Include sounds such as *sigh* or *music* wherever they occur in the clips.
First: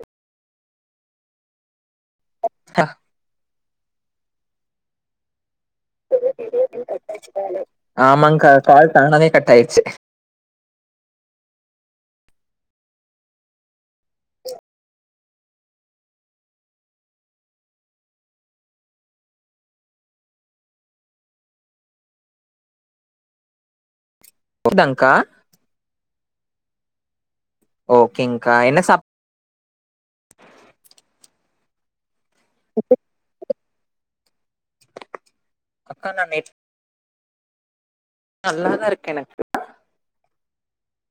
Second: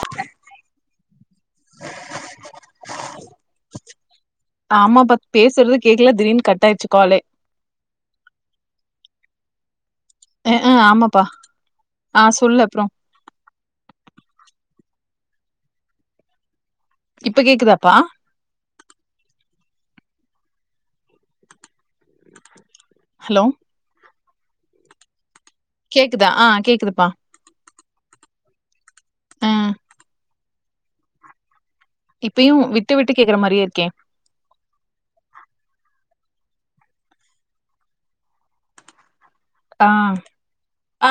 Okay hello ஆமா பா பேசுறது கேக்கல திடீனு கட்டாயிடுச்சு காலே ஆமாங்க கால் தானவே கட் ஆயிடுச்சு அஆ ஆமாப்பா ஆ சொல்லு அப்றொ இப்ப கேக்குதாப்பா ஹலோ போதாங்கா கேக்குதா ஆ கேக்குதுப்பா ஓகேங்கா என்ன சாப் ம் இப்பயு விட்டு விட்டு கேக்குற மாரியே இருக்கே அக்கா நா நே நல்லாதா இருக்கு எனக்கு ஆ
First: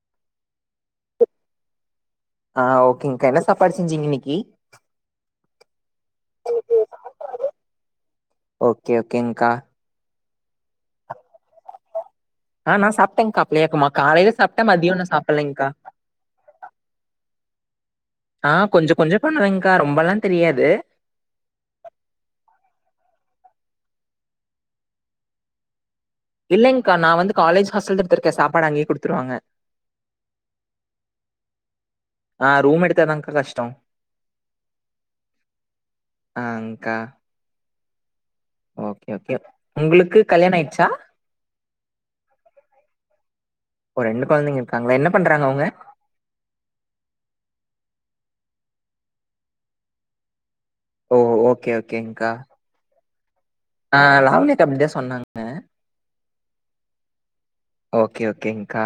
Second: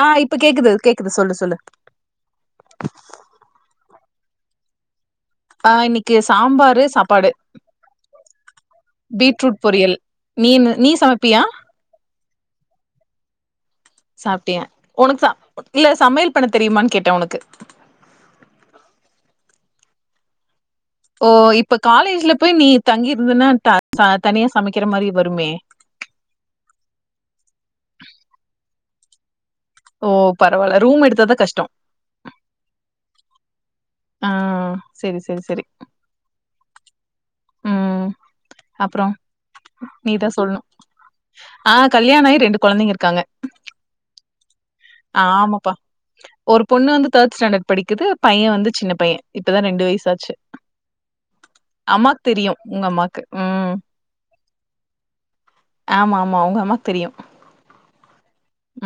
ஆ இப்ப கேக்குது கேக்குது சொல்லு சொல்லு ஆ ஓகேங்கா என்ன சாப்பாடு செஞ்சீங்க இன்னைக்கி ஆ இன்னைக்கு சாம்பாரு சாப்பாடு ஓகே ஓகேங்கா பீட்ரூட் பொரியல் நீ என்ன நீ சமப்பியா ஆ நா சாப்டேங்கா அப்பலே காலேல சாப்டே மதிய இன்னு சாப்புலைங்கா சமயல் பண்ண தெரியுமான்னு கேட்டே உனக்கு ஆ கொஞ்ச கொஞ்ச பண்ணுவேங்கா ரொம்பெல்லா தெரியாது ஓ இப்ப காலேஜ்ல போய் நீ தங்கிருந்தென்னா தனியா சமைக்கிற மாரி வருமே இல்லேங்கா நா வந்து காலேஜ் ஹாஸ்டல்லப்பருக்கே சாப்பாடு அங்கே குடுத்துருவாங்க ஓ பரவால்ல ரூம் எடுத்தாதா கஷ்டம் ஆ ரூம் எடுத்தாதாங்க கஷ்டம் ம் சேரி சேரி சேரி ஆங்க்கா ம் ஓகே அப்றம் ஓகே உங்களுக்கு நீதா கல்யாணம் சொல்லணு ஆயிடுச்சா ஆ கல்யாணாகி ரெண்டு கொழந்தைங்க இருக்காங்க ஓ ரெண்டு கொழந்தைங்க இருக் ஆமாப்பா ஒரு பொண்ணு வந்து தேர்ட் ஸ்டாண்டர்ட் படிக்குது பைய வந்து சின்ன பைய இப்பதா ரெண்டு வயசாச்சு ஓ ஓகே அம்மாக்கு ஓகேங்கக்கா தெரியு உங்க அம்மாக்கு ம் ஆ லாவன்யா அக்கா அப்டிதா சொன்னாங்க ஆமா ஆமா உங்க அம்மாக்கு தெரியு ஓகே ஓகேங்க்கா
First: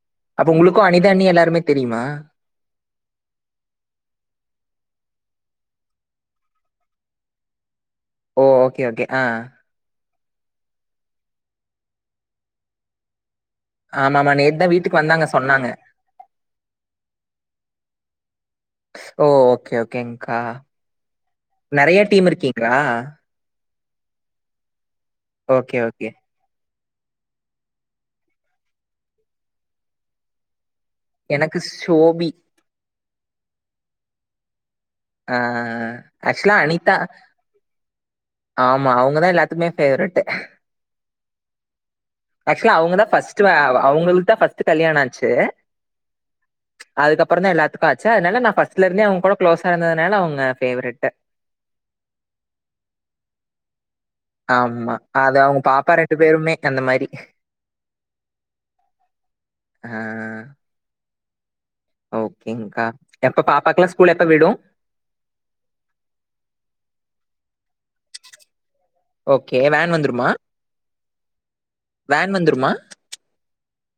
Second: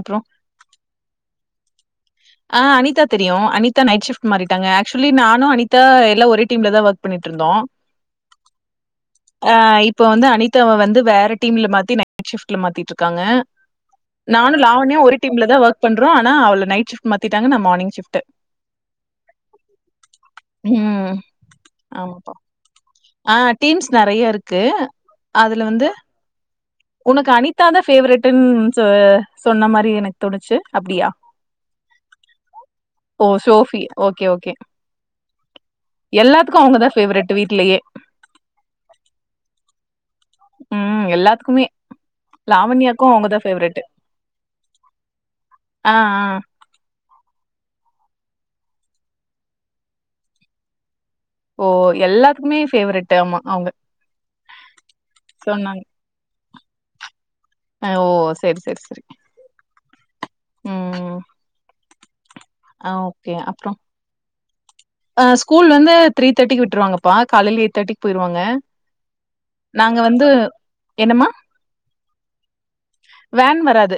அப்றோ அப்ப உங்களுக்கு அனிதாண்ணி எல்லாருமே தெரியுமா ஆ அனித்தா தெரியு அனித்தா நைட் ஷிஃப்ட் மாறிட்டாங்க ஆக்சுவலி நானு அனிதா எல்லா ஒரே டீம்ல தா வொர்க் பண்ணிட்ருந்தோ ஓ ஓகே ஓகே ஆ ஆ இப்ப வந்து அனித்தாவ வந்து வேற டீம்ல மாத்தி நைட் ஷிஃப்ட்ல மாத்திட்ருக்காங்க ஆமாமா நானு நேத்துதா லாவன்யா வீட்டுக்கு ஒரு வந்தாங்க டீம்ல தா சொன்னாங்க. வொர்க் பண்றோ ஆனா அவள நைட் ஷிஃப்ட் மாத்திட்டாங்க நா மார்னிங் ஷிஃப்ட்டு ஓ ஓகே ஓகேங்க்கா ம் நெறையா டீம் ஆமாப்பா இருக்கீங்ளா ஆ டீம்ஸ் நெறையா இருக்கு அதுல ஓகே வந்து ஓகே உனக்கு அனித்தா தா ஃபேவரட்டுன் சொ சொன்ன மாரி எனக்கு தோணுச்சு அப்டியா எனக்கு ஷோபி ஓ ஷோஃபி ஓகே ஓகே ஆ ஆக்சுவலா அனித்தா டு வீட்லயே ஆமா அவ்ங்கதா எல்லாத்துக்குமே ஃபேவரெட்டு ம் எல்லாத்துக்குமே ஆக்சுவலா அவ்ங்க தா லாவண்யாக்கும் அவங்கதான் ஃபஸ்ட்டு வாவ் ஃபேவரெட் அவ்ங்களுக்கு தா ஃபஸ்ட்டு கல்யாண ஆச்சு ஆ ஆ அதுக்கப்பறந்தா எல்லாத்துக்கு ஆச்சு அதனால நா ஃபஸ்ட்ல இருந்தே அவ்ங்க கூட க்ளோஸா இருந்ததுனால அவ்ங்க ஃபேவரெட்டு ஓ எல்லாத்துக்குமே ஃபேவரெட்டு ஆமா அவ்ங்க ஆமா அது அவ்ங்க பாப்பா ரெண்டு பேருமே அந்த மாரி அ ஓ செரி செரி செரி ஆ ம் ஓகேங்க்கா ஆ ஓகே எப்ப அப்புறம் பாப்பாக்குலா ஸ்கூல் எப்ப விடு ஸ்கூல் வந்து த்ரீ தேர்டிக்கு விட்ருவாங்கப்பா காலைல எயிட் தேர்ட்டிக்கு போய்ருவாங்க ஓகே வேன் நாங்க வந்துருமா வந்து என்னம்மா வேன் வந்துருமா வேன் வராது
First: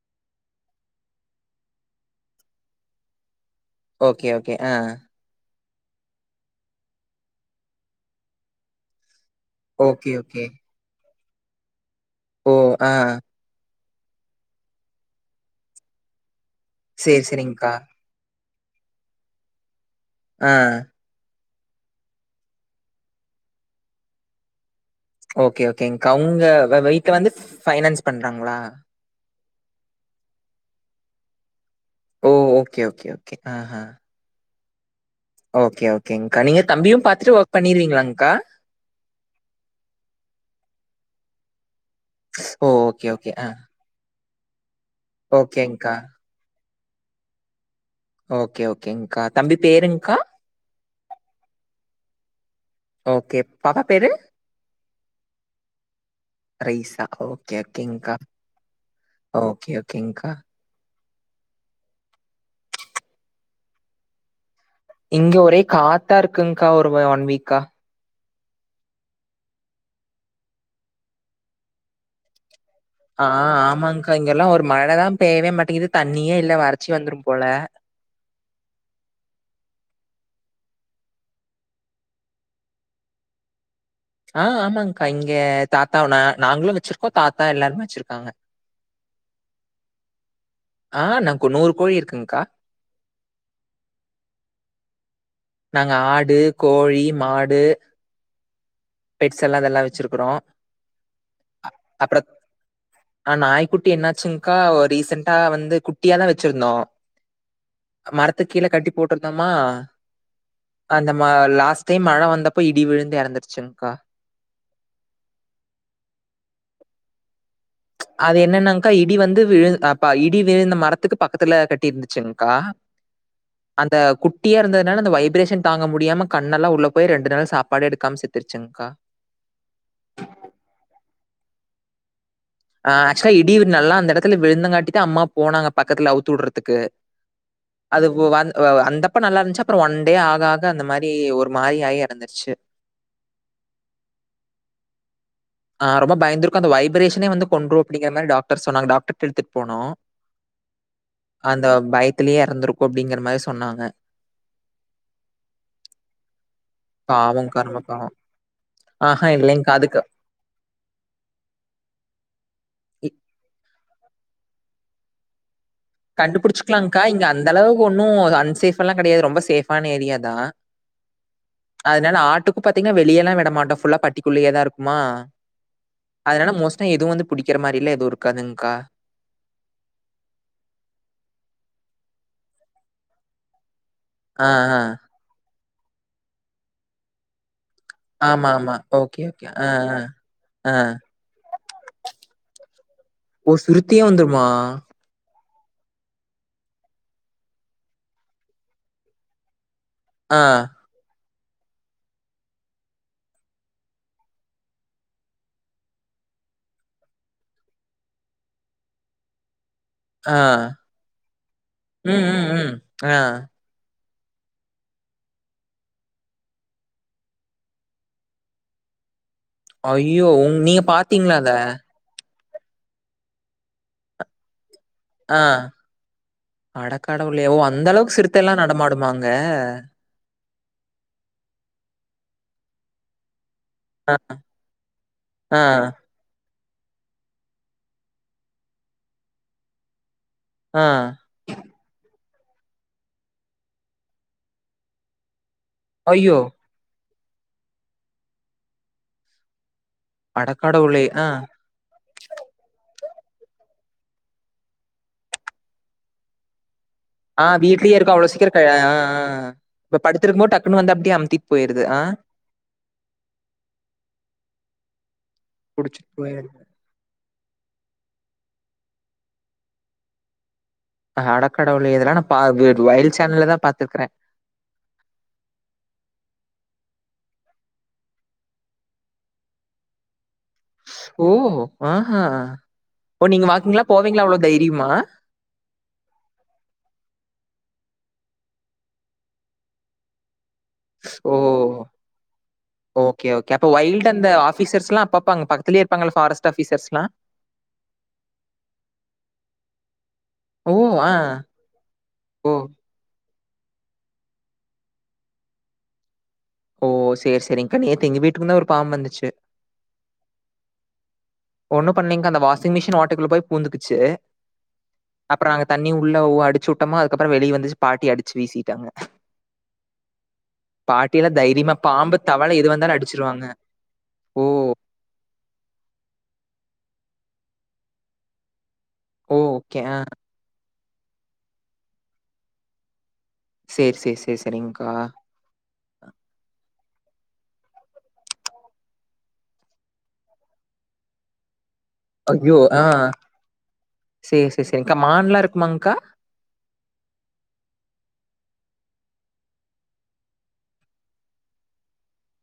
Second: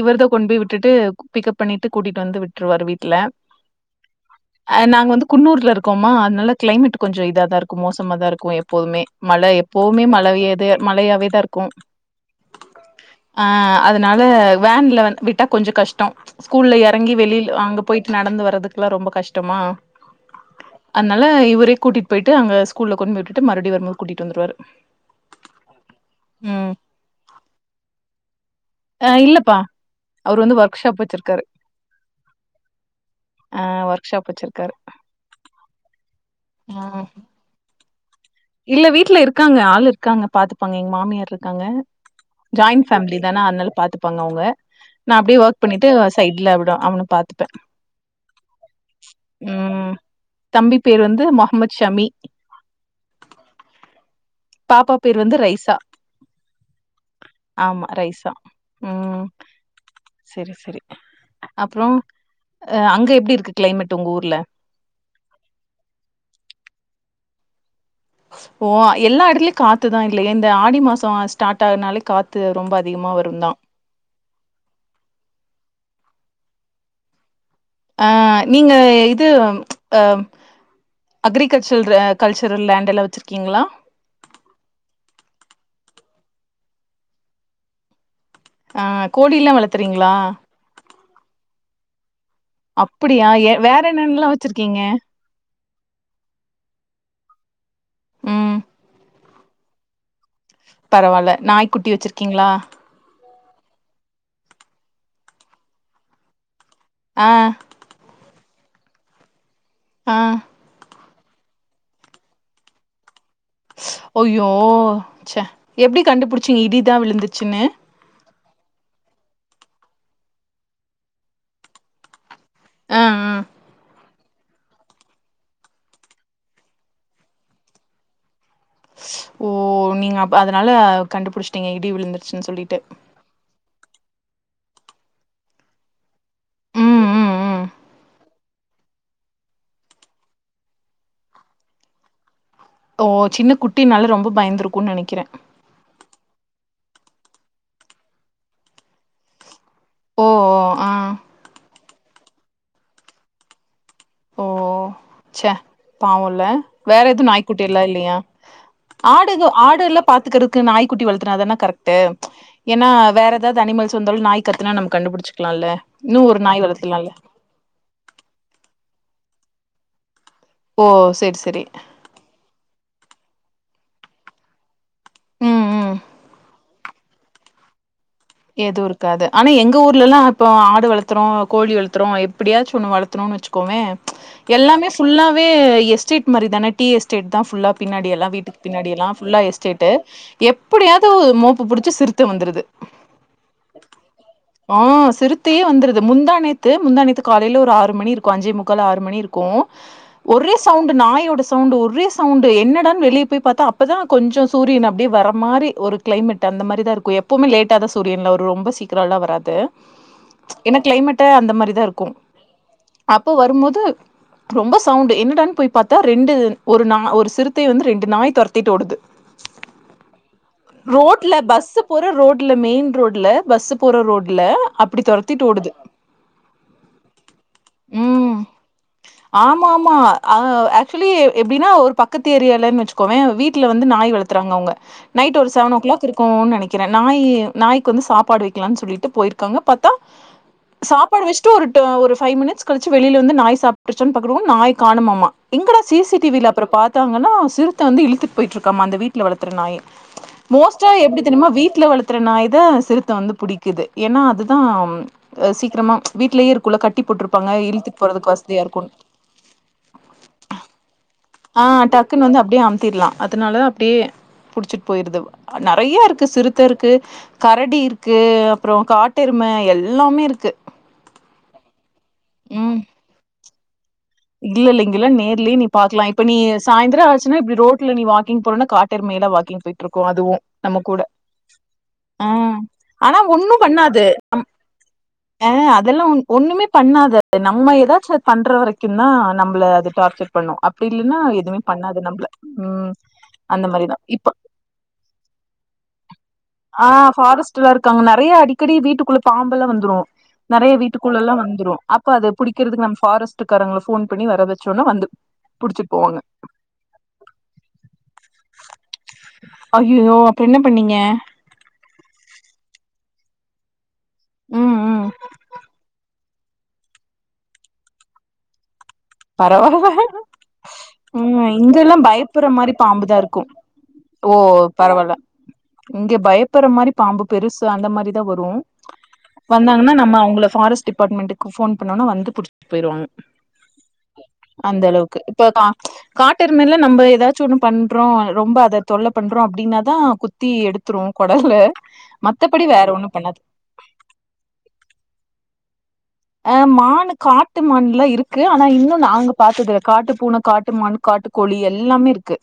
இவர்தா கொண்டு போய் விட்டுட்டு பிக்கப் பண்ணிட்டு கூட்டிட்டு வந்து விட்ருவாரு வீட்ல ஓகே ஓகே ஆ அ நாங்க வந்து குன்னூர்ல இருக்கோமா அதுனால கிளைமேட்டு கொஞ்ச இதா தா இருக்கு மோசமா தா இருக்கு எப்போதுமே மழ எப் ப்போவுமே ஓகே ஓகே மழயது மழையாவேதா இருக்கு ஓ ஆ ஆ அதுனால வேன்ல வந் விட்டா கொஞ்ச கஷ்ட ஸ்கூல்ல எறங்கி சேரி வெளில சேரிங்க்கா அங்க போயி நடந்து வரதுக்குலா ரொம்ப கஷ்டமா ஆ அதனால இவரே கூட்டிட்டு போயிட்டு அங்க ஸ்கூல்ல கொண்டு போய் விட்டுட்டு மறுவடி வரும்போது கூட்டிட்டு வந்துருவாரு ஓகே ஓகேங்க்கா அவ்ங்க ம் வ வீட்ல வந்து ஃபைனான்ஸ் பண்றாங்ளா ஆ இல்லப்பா அவரு வந்து ஒர்க்ஷாப் வச்சிருக்காரு ஓ ஓகே ஓகே ஓகே ஆ ஆஹா ஒர்க்ஷாப் வச்சிருக்காரு ஓகே ஓகேங்க்கா நீங்க ஆ தம்பியு பாத்துட்டு ஒர்க் பண்ணிருவீங்ளாங்க்கா இல்ல வீட்ல இருக்காங்க ஆள் இருக்காங்க பாத்துப்பாங்க எங்க மாமியார் இருக்காங்க ஓ ஜாயின் ஓகே ஃபேம்லி ஓகே தான ஆ அதுனால பாத்துப்பாங்க அவுங்க நா அப்டியே ஒர்க் பண்ணிட்டு ஓகேங்க்கா சைட்ல எப்டு அவன பாத்துப்பே ஓகே ஓகேங்க்கா தம்பி ம் பேருங்க்கா தம்பி பேர் வந்து மொஹமத் ஷமி ஓகே பாப்பா பேரு பாப்பா பேர் வந்து ரைஸா ரைசா ஓகே ஆமா ஓகேங்க்கா ரைஸா ம் ஓகே ஓகேங்க்கா செரி செரி அப்றோ அ அங்க எப்டி இருக்கு க்ளைமெட் உங்க ஊர்ல இங்க ஒரே காத்தா இருக்குங்க்கா ஒரு வ ஒன் வீக்கா ஓ எல்லா எடத்துலயு காத்துதா இல்லியா இந்த ஆடி மாசோ ஸ்டாட் ஆகுனாலே காத்து ரொம்ப அதிகமா ஆ வருந்தா ஆமாங்க்கா இங்கெல்லா ஒரு மழ தா பேய்வே மாட்டிங்குது தண்ணியே இல்ல வறட்சி வந்துரு போல ஆ நீங்க இது அ அக்ரிகல்ச்சர் ரே கல்ச்சரு லேண்ட் எல்லா வெச்சிருக்கீங்ளா ஆ ஆமாங்க்கா இங்க தாத்தா நா நாங்களு வெச்சிருக்கோ தாத்தா எல்லாருமே வெச்சிருக்காங்க ஆ கோழில்லா வளத்துறீங்ளா ஆ நம்க்கு நூறு கோழி இருக்குங்க்கா அப்புடியா எ வேற என்னென்ல்லா வெச்சிருக்கீங்க நாங்க ஆடு, கோழி, மாடு ம் பெட்ஸ் எல்லா இதெல்லா வெச்சிருக்கறோ பரவால்ல நாய்க்குட்டி வெச்சிருக்கீங்ளா ஆ நாய்க்குட்டி என்னாச்சுங்க்கா ஒ ரீசெண்ட்டா வந்து குட்டியா தா வெச்சிருந்தோ ஆ மரத்துக்கீழ கட்டி போட்ருந்தமா ஆ அந்த ம லாஸ்ட் டைம் மழ வந்தப்போ இடி விழுந்து எறந்துருச்சுங் ஐயோ சே எப்டி கண்டுபுடிச்சீங்க இடி தா விழுந்துச்சுன்னு அது என்னன்னாங்க்கா இடி வந்து விழு அ ப இடி விழுந்த மரத்துக்கு பக்கத்துல கட்டிருந்துச்சுங் க்கா ஆ ஆ அந்த குட் டியா இருந்ததுனால அந்த வைப்ரேஷன் தாங்க முடியாம கண்ணெல்லா உள்ள போய் ரெண்டு நாளா சாப்பாடு எடுக்காம செத்துருச்சுங்க்கா ஓ நீங்க அப் அதுனால கண்டுபுடிச்ட்டீங்க இடி விழுந்துருச்சுன் சொல்லி ஆ ஆக்சுலா இடி வ் நல்லா அந்த எடத்துல விழுந்தங்காட்டித்தா அம்மா போனாங்க பக்கத்துல அவுத்து உட்றத்துக்கு ம் ம் ம் அது உ வந் அ வந்தப்ப நல்லாருந்ச்சு அப்றோ ஒன் டே ஆக ஆக அந்த மாரி ஒரு மாரி ஆயி எற ந்திருச்சு ஓ சின்ன குட்டின்னால ரொம்ப பயந்துருக்குன் நெனைக்கிறே ஆ ரொம்ப பயந்துருக்கு அந்த வைப்ரேஷனே வந்து கொன்று அப்டிங்கற மாரி டாக்டர் சொன்னாங்க டாக்டர்ட்ட எடுத்துட் போனோ ஓ ஓ ஆ அந்த பயத்துலயே எறந்திருக்கு அப்டிங்கற மாரி சொன்னாங்க ஓ சே பாவோல்ல வேற எது பாவம்க்கா, நாய்க்குட்டி ரொம்ப எல்லா கடவுளே! இல்லியா பாவம். ஆஹா ஆடுக இல்லைங்க்கா. ஆடு அதுக்கு எல்லா பாத்துக்கிற க்கு நாய் குட்டி வளத்துனா தான கரெக்ட்டு ஏனா இ வேற எதாவ்து அனிமல்ஸ் வந்தாலு நாய் கத்துனா நம்ம கண்டுபுடிச்சிக்லால்ல இன்னு ஒரு நாய் வளத்துலால்ல அந்தளவுக்கு ஒன்னு அன்சேஃப் எல்லா கெடையாது ரொம்ப சேஃபான ஏரியா தா ஓ சேர் செரி அதுனால ஆட்டுக்கு பாத்தீங்னா வெளியெல்லா விட மாட்டோ ஃபுல்லா பட்டிக்குள்ளயே தா இருக்குமா ம் ம் அதுனால மோஸ் டா எது வந்து புடிக்கற மாரில்லா எது இரு ஏதோருக் காது ஆனா எங்க ஊர்லலா இப்போ ஆடு வளத்துறோ கோழி வளத்துறோ எப்படியாச்சு ஒன்னு வளத்துணுன்னு வச்சுக் கோமே ஆ, ஆ. எல்லாமே ஃபுல்லாவே எஸ்டேட் மாரி தானே டி எஸ்டேட் தா ஃபுல்லா பின்னாடியெல்லா ஆமா, வீட்டுக்கு ஆமா. பின்னாடியெல்லா ஓகே, ஃபுல்லா ஓகே. ஆ, எஸ்டேட்டு ஆ, ஆ. எப்படியாது மோப்ப புடிச்சு சிருத்த வந்துருது ஓ! சுருட்டியே வந்துருமா? ஆ சிருத் தே வந்துருது முந்தாநேத்து முந்தாநேத்து காலையில ஒரு ஆறு மணி இருக்கு அஞ்சே முக்கால் ஆறு மணி இருக்கு ஆ, ஒரே சவுண்ட் நாயோட சவுண்ட் ஒரே சவுண்ட் என்னடா வெளியே போய் பாத்த அப்பதா கொஞ்சோ சூரியன் அப்படியே வர மாரி ஒரு கிளைமேட் அந்த மாரி தா இருக்கு எப்பவுமே லேட்டா தா சூரியன் வரும் ரொம்ப சீக்கிரம்லா வராது ஆ. ஏன்னா கிளைமேட்டு அந்த மாரிதா இருக்கு ம், ம், ம். ஆ. அப்போ வரும்போது ரொம்ப சவுண்டு என்னடான்னு போய் பாத்தா ரெண்டு ஒரு நாய் ஒரு சிறுத்தைய வந்து ரெண்டு நாய் தொரத்திட்டு ஓடுது அய்யோ உ நீங்க ரோட்ல பாத்தீங்களா அத பஸ்ஸு போற ரோட்ல மெயின் ரோட்ல பஸ் போற ரோட்ல அப்பிடி தொரத்திட்டு ஓடுது அடக்கடவுளே ஓ அந்த அளவுக்கு ம் சிறுத்தையெல்லா நடமாடுமா அங்க ஆ ஆக்சுவலி எப்படின்னா ஒரு பக்கத்து ஏரியாலன்னு வச்சுக்கோவே வீட் ட்ல வந்து அ, நாய் வளத்துறாங்க அவுங்க நைட் ஒரு ஆ, செவன் ஓ கிளாக் இருக்குன்னு நெனைக்கிறே நாய் நாய்க்கு வந்து சாப்பாடு வைக்கலான்னு சொல்லிட்டு போயிருக்காங்க பாத்தா ஆ. சாப்பாடு வெச்சு ட்ரு ஒர் ஒரு ஃபை மினிட்ஸ் கழிச்சு வெளியில வந்து நாய் சாப்டிடுச்சானு பாக்கறதுகுல்ல நாய் காணோம்மாம்மா எங்கடா ஐயோ! சிசிடிவியில அப்புறோ பாத்தாங்கன்னா சிறுத்த வந்து இழுத்துட்டு போயிருக்காம அந்த வீட் ல வளத்துற நாய் அட மோஸ்டா கடவுளே! எப்படி ஆ. தெரியுமா வீட்ல வளத்தற நாய் தா சிறுத்த வந்து புடிக்கிது ஏன்னா அதுதா சீக்கிரமா வீட்லயே இருக்குள்ள கட் டி ஆ போட்ருப்பாங்க இழுத்து வீட்லயே இருக்கும் அவ்ளோ போறதுக்கு சீக்கிரம் க வசதியா ஆ இருக்குன்னு ஆ ஆ இப்ப படுத்திருக்கும்போது டக்குன்னு வந்து அப்டியே அமுத்திட்டு ஆ போயிருது டக்குன்னு வந்து அப்டியே அமுத்திடலா அதனால அப்டியே புடிச்சிட்டு போயிருது புடிச்சிட்டு நறையாருக்கு போயிருது சிறுத்தருக் கு கரடியிருக்கு அப்புறோ காட்டெரும எல்லாமே இருக்கு அடக்கடவுள இதெல்லா நா பா வொய்ட் சேனல்லதா பாத்துருக்குறே இல்லெல்ல இங்கேல்லா நேர்லய நீ பாக்கலா இப்ப நீ சாயந்தரோ ஆச்சுன்னா இப்டி ரோட்ல நீ வாக்கிங் போறனா காட்டெருமலா வாக்கிங் போயிட் ட்ருக்கு அதுவு நம்ம கூட ஓ ஆஹா ஆ ஆனா ஓ நீங்க ஒண்ணு வாக்கிங்லா பண்ணாது போவீங்களா அவ்ளோ அம் தைரியமா ஆ அதெல்லா ஒண்ணுமே பண்ணாது நம்ம ஏதாச்சு பண்ற வரைக்கு கியு தா நம்மள அது டார்ச்சர் பண்ணு அப்படி இல்லன்னா ஓ எதுவுமே பண்ணாது நம்மள ம் அந்த மாதிரிதா இப்ப பீசர்ஸ்லா அப்பப்ப அங்க பார் க்கத்துலே இருப்பங்கள ஃபாரஸ்ட் ஆஃபீஸ் ஆ ஃபாரஸ்ட்ல்லா இருக்காங்க நறைய அடிக்கடி வீட்டுக்குள்ள பாம்பெல்லா வந்துரு நறைய ஓ ஆ வீட்டுக்குள்ளெல்லா வந்துரு அப்ப அது ஓ புடிக்கறக்கு நம்ம ஃபாரஸ்ட் ட்டு காரங்கள ஃபோன் பண்ணி வரவச்சோன்னா வந்து புடிச்சிட்டு போவாங்க ஓ செரி செரிங்க நேத்து எங்க வீட்டுக்குள்ள ஒரு பாம்பு வந்துச்சு அய்யயோ அப்புறோ என்ன பண்ணீங்க ஒண்ணு பண்ணீங்கா அந்த வாஷிங் மிஷின் ஓட்டைக்குள்ள போய் பூந்துக்குச்சு ம் ம் அப்புறோ நாங்க தண்ணி உள்ள *unintelligible* அடிச்சுட்டமா அதுக்கப்புறோ வெளிய வந்துச்சு பாட்டி அடிச்சு வீசிட்டாங்க பரவால்ல பாட்டிலா ம் தைரியமா இங்கெல்லா பாம்பு, பயப்புர்ற தவளை எது மாரி வந்தாலும் பாம்புதா இருக்கு அடிச்சுருவாங்க. ஓ பரவால்ல இங்க பயப்புர்ற மாரி பாம்பு பெருசு அந்த மாரிதா வரு ஓ! ஓகே. வந்தாங்கனா ஆ. நம்ம அவங்கள ஃபாரஸ்ட் டிபார்ட்மெண்ட்டுக்கு ஃபோன் பண்ணோன்னா வந்து புடிச்சுட்டு போயிருவாங்க சேர் சேர் சேர செரிங்க்கா சேர்ப்பா காட்டெறும மேல நம்ம ஏதாச்சும் ஒண்ணு பண்றோம் ரொம்ப அத தொல்ல பண்றோம் அப்டின்னாதான் குத் தீ எடுத்துரும் கொடல்ல அய்யோ மத்தபடி ஆ வேற ஒண்ணு பண்ணாது சேர் சேர் சேரிக்கா மான்லாம் இருக்குமாக்கா ஆ மான் காட்டு மான்ல்லா இருக்கு ஆனா இன்னும் நாங்க பாத்ததில்ல காட்டு பூன காட்டு மான் காட்டு புலி எல்லாமே இருக்கு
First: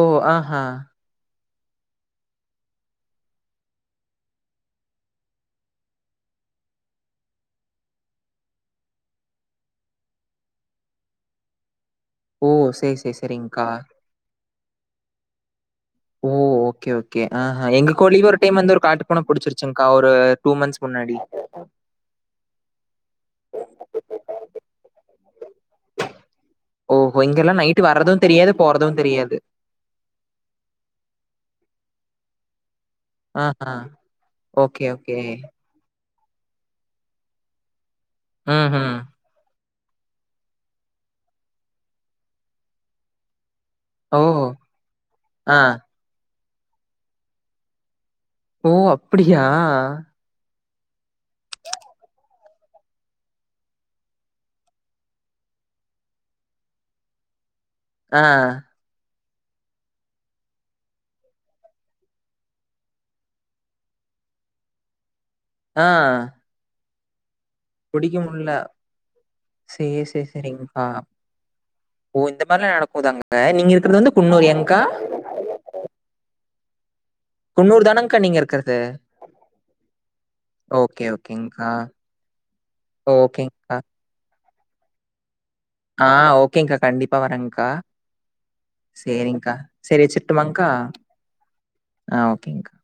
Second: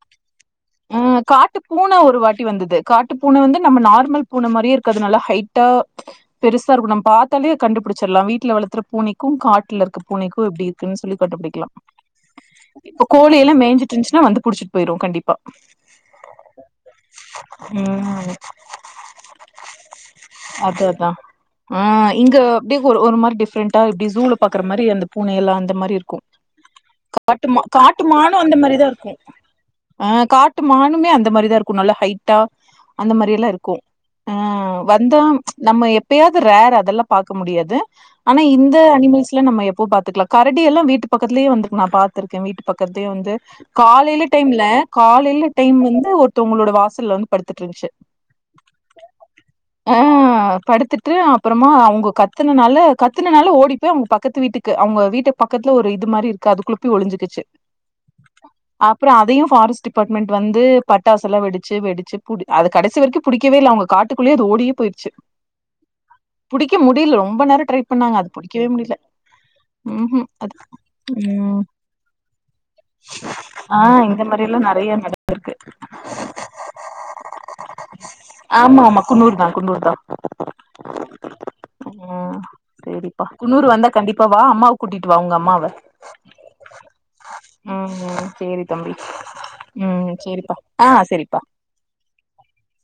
ஓ ஆஹா ஆ காட்டு பூன ஒரு வாட்டி வந்தது காட்டு பூன வந்து நம்ம நார்மல் பூன மாரியே இருக்காது நல்லா ஹைட்டா பெருசா இருக்கும் நம்ம பாத்தாலே கண்டுபுடிச்சிடலாம் வீட்ல வளர்த்துற பூனைக்கும் காட்ல இருக்குற பூனைக்கும் எப்டி இருக்குன்னு சொல்லி கண்டு புடிக்கலாம் ஓ! சரி, இப்ப சரி, கோழி எல்லாம் சரிங்க்கா. மேய்ஞ்சிட்டு இருந்துச்சுன்னா வந்து புடிச்சிட்டு போய்ரும் கண்டிப்பா ஓ ஓகே ஓகே ஆஹா எங்க கோழியவே ம் ஒரு டைம் வந்து ஒரு காட்டு பூன புடிச்சிருச்சுங்கா ஒரு டூ மாந்த்ஸ் அது அதா முன்னாடி ஆ இங்க அப்டியே ஒரு ஒரு மாரி டிஃப்ரெண்டா இப்டி சூல பாக்கற மாரி அந்த பூனையெல்லாம் அந்த மாரி இருக்கும் ஓஹோ! காட்டுமா இங்கலாம் நைட் வர்றதும் காட்டுமானும் தெரியாது, அந்த மேரியேதான் போறதும் இருக்கும் தெரியாது. ஆ காட்டு மானுமே அந்த மாரிதான் இருக்கும் நல்லா ஹைட்டா அந்த மாரி எல்லாம் ஆஹா. இருக்கும் ஆ ஓகே, ஓகே. வந்தோ நம்ம எப்பயாது ரேர் அதெல்லாம் பார்க்க முடியாது ஆனா இந்த ம்ஹ்ம். அனிமல்ஸ் என்னம்மா எப்போ பாத்துக்கலாம் கரடி எல்லாம் வீட்டு பக்கத்துலேயே வந்துருக்கு நான் பாத்துருக்கேன் வீட்டு பக்கத்லயே வந்து ஓ! காலையில டைம்ல காலையில ஆ. டைம் வந்து ஒருத்தவங்களோட வாசல்ல வந்து படுத்துட்டு இருந்துச்சு ஓ அப்டியா ஆ படுத்துட்டு அப்புறமா அவு கத்துனனால கத்துனனால ஓடிப்போய் அவுங்க பக்கத்து வீட்டுக்கு அவங்க வீட்டு பக்கத்துல ஒரு இது மாரி இருக்கு அதுக்குள்ள போய் ஒழிஞ்சுக்குச்சு ஆ அப்றோ அதையும் ஃபாரஸ்ட் டிபார்ட்மெண்ட் வந்து பட்டாசுலாம் வெடிச்சு வெடிச்சு புடி அத கடசி வரைக்கும் புடிக்கவே இல்ல அவுங்க காட்டுக்குள்ளே அது ஓடியே போய்டுச்சு ஆ புடிக்க முடல ரொம்ப நேரம் ட்ரை புடிக்க பண்ணாங்க அத முடில. புடிக்கவே முடியல சரி, சரி, உஹும் அது சரிங்க்கா. ம் ஓ இந்த மாரிலாம் நடக்குதா அங்க நீங்க இருக்கிறது வந்து குன்னூர் ஏன்க்கா இருக்கு குன்னூர் தானங்கா நீங்க இருக்கிறது? ஆமா ஆமா குன்னூர் தா குன்னூர் தா ஓகே, ஓகேங்க்கா. ம் சேரிப்பா குன்னூர் ஓகேங்க்கா. வந்தா கண்டிப்பா வா அம்மாவ கூட்டிட்டு வா உங்க அம்மாவ ஆ ஓகேங்க்கா. கண்டிப்பா வரேங்க்கா. ம் ம் சேரி தம்பி சரிங்க்கா. சரி ம் சேரிப்பா வச்சுரட்டுமாங்க்கா? ஆ சேரிப்பா ஆ ஓகேங்க்கா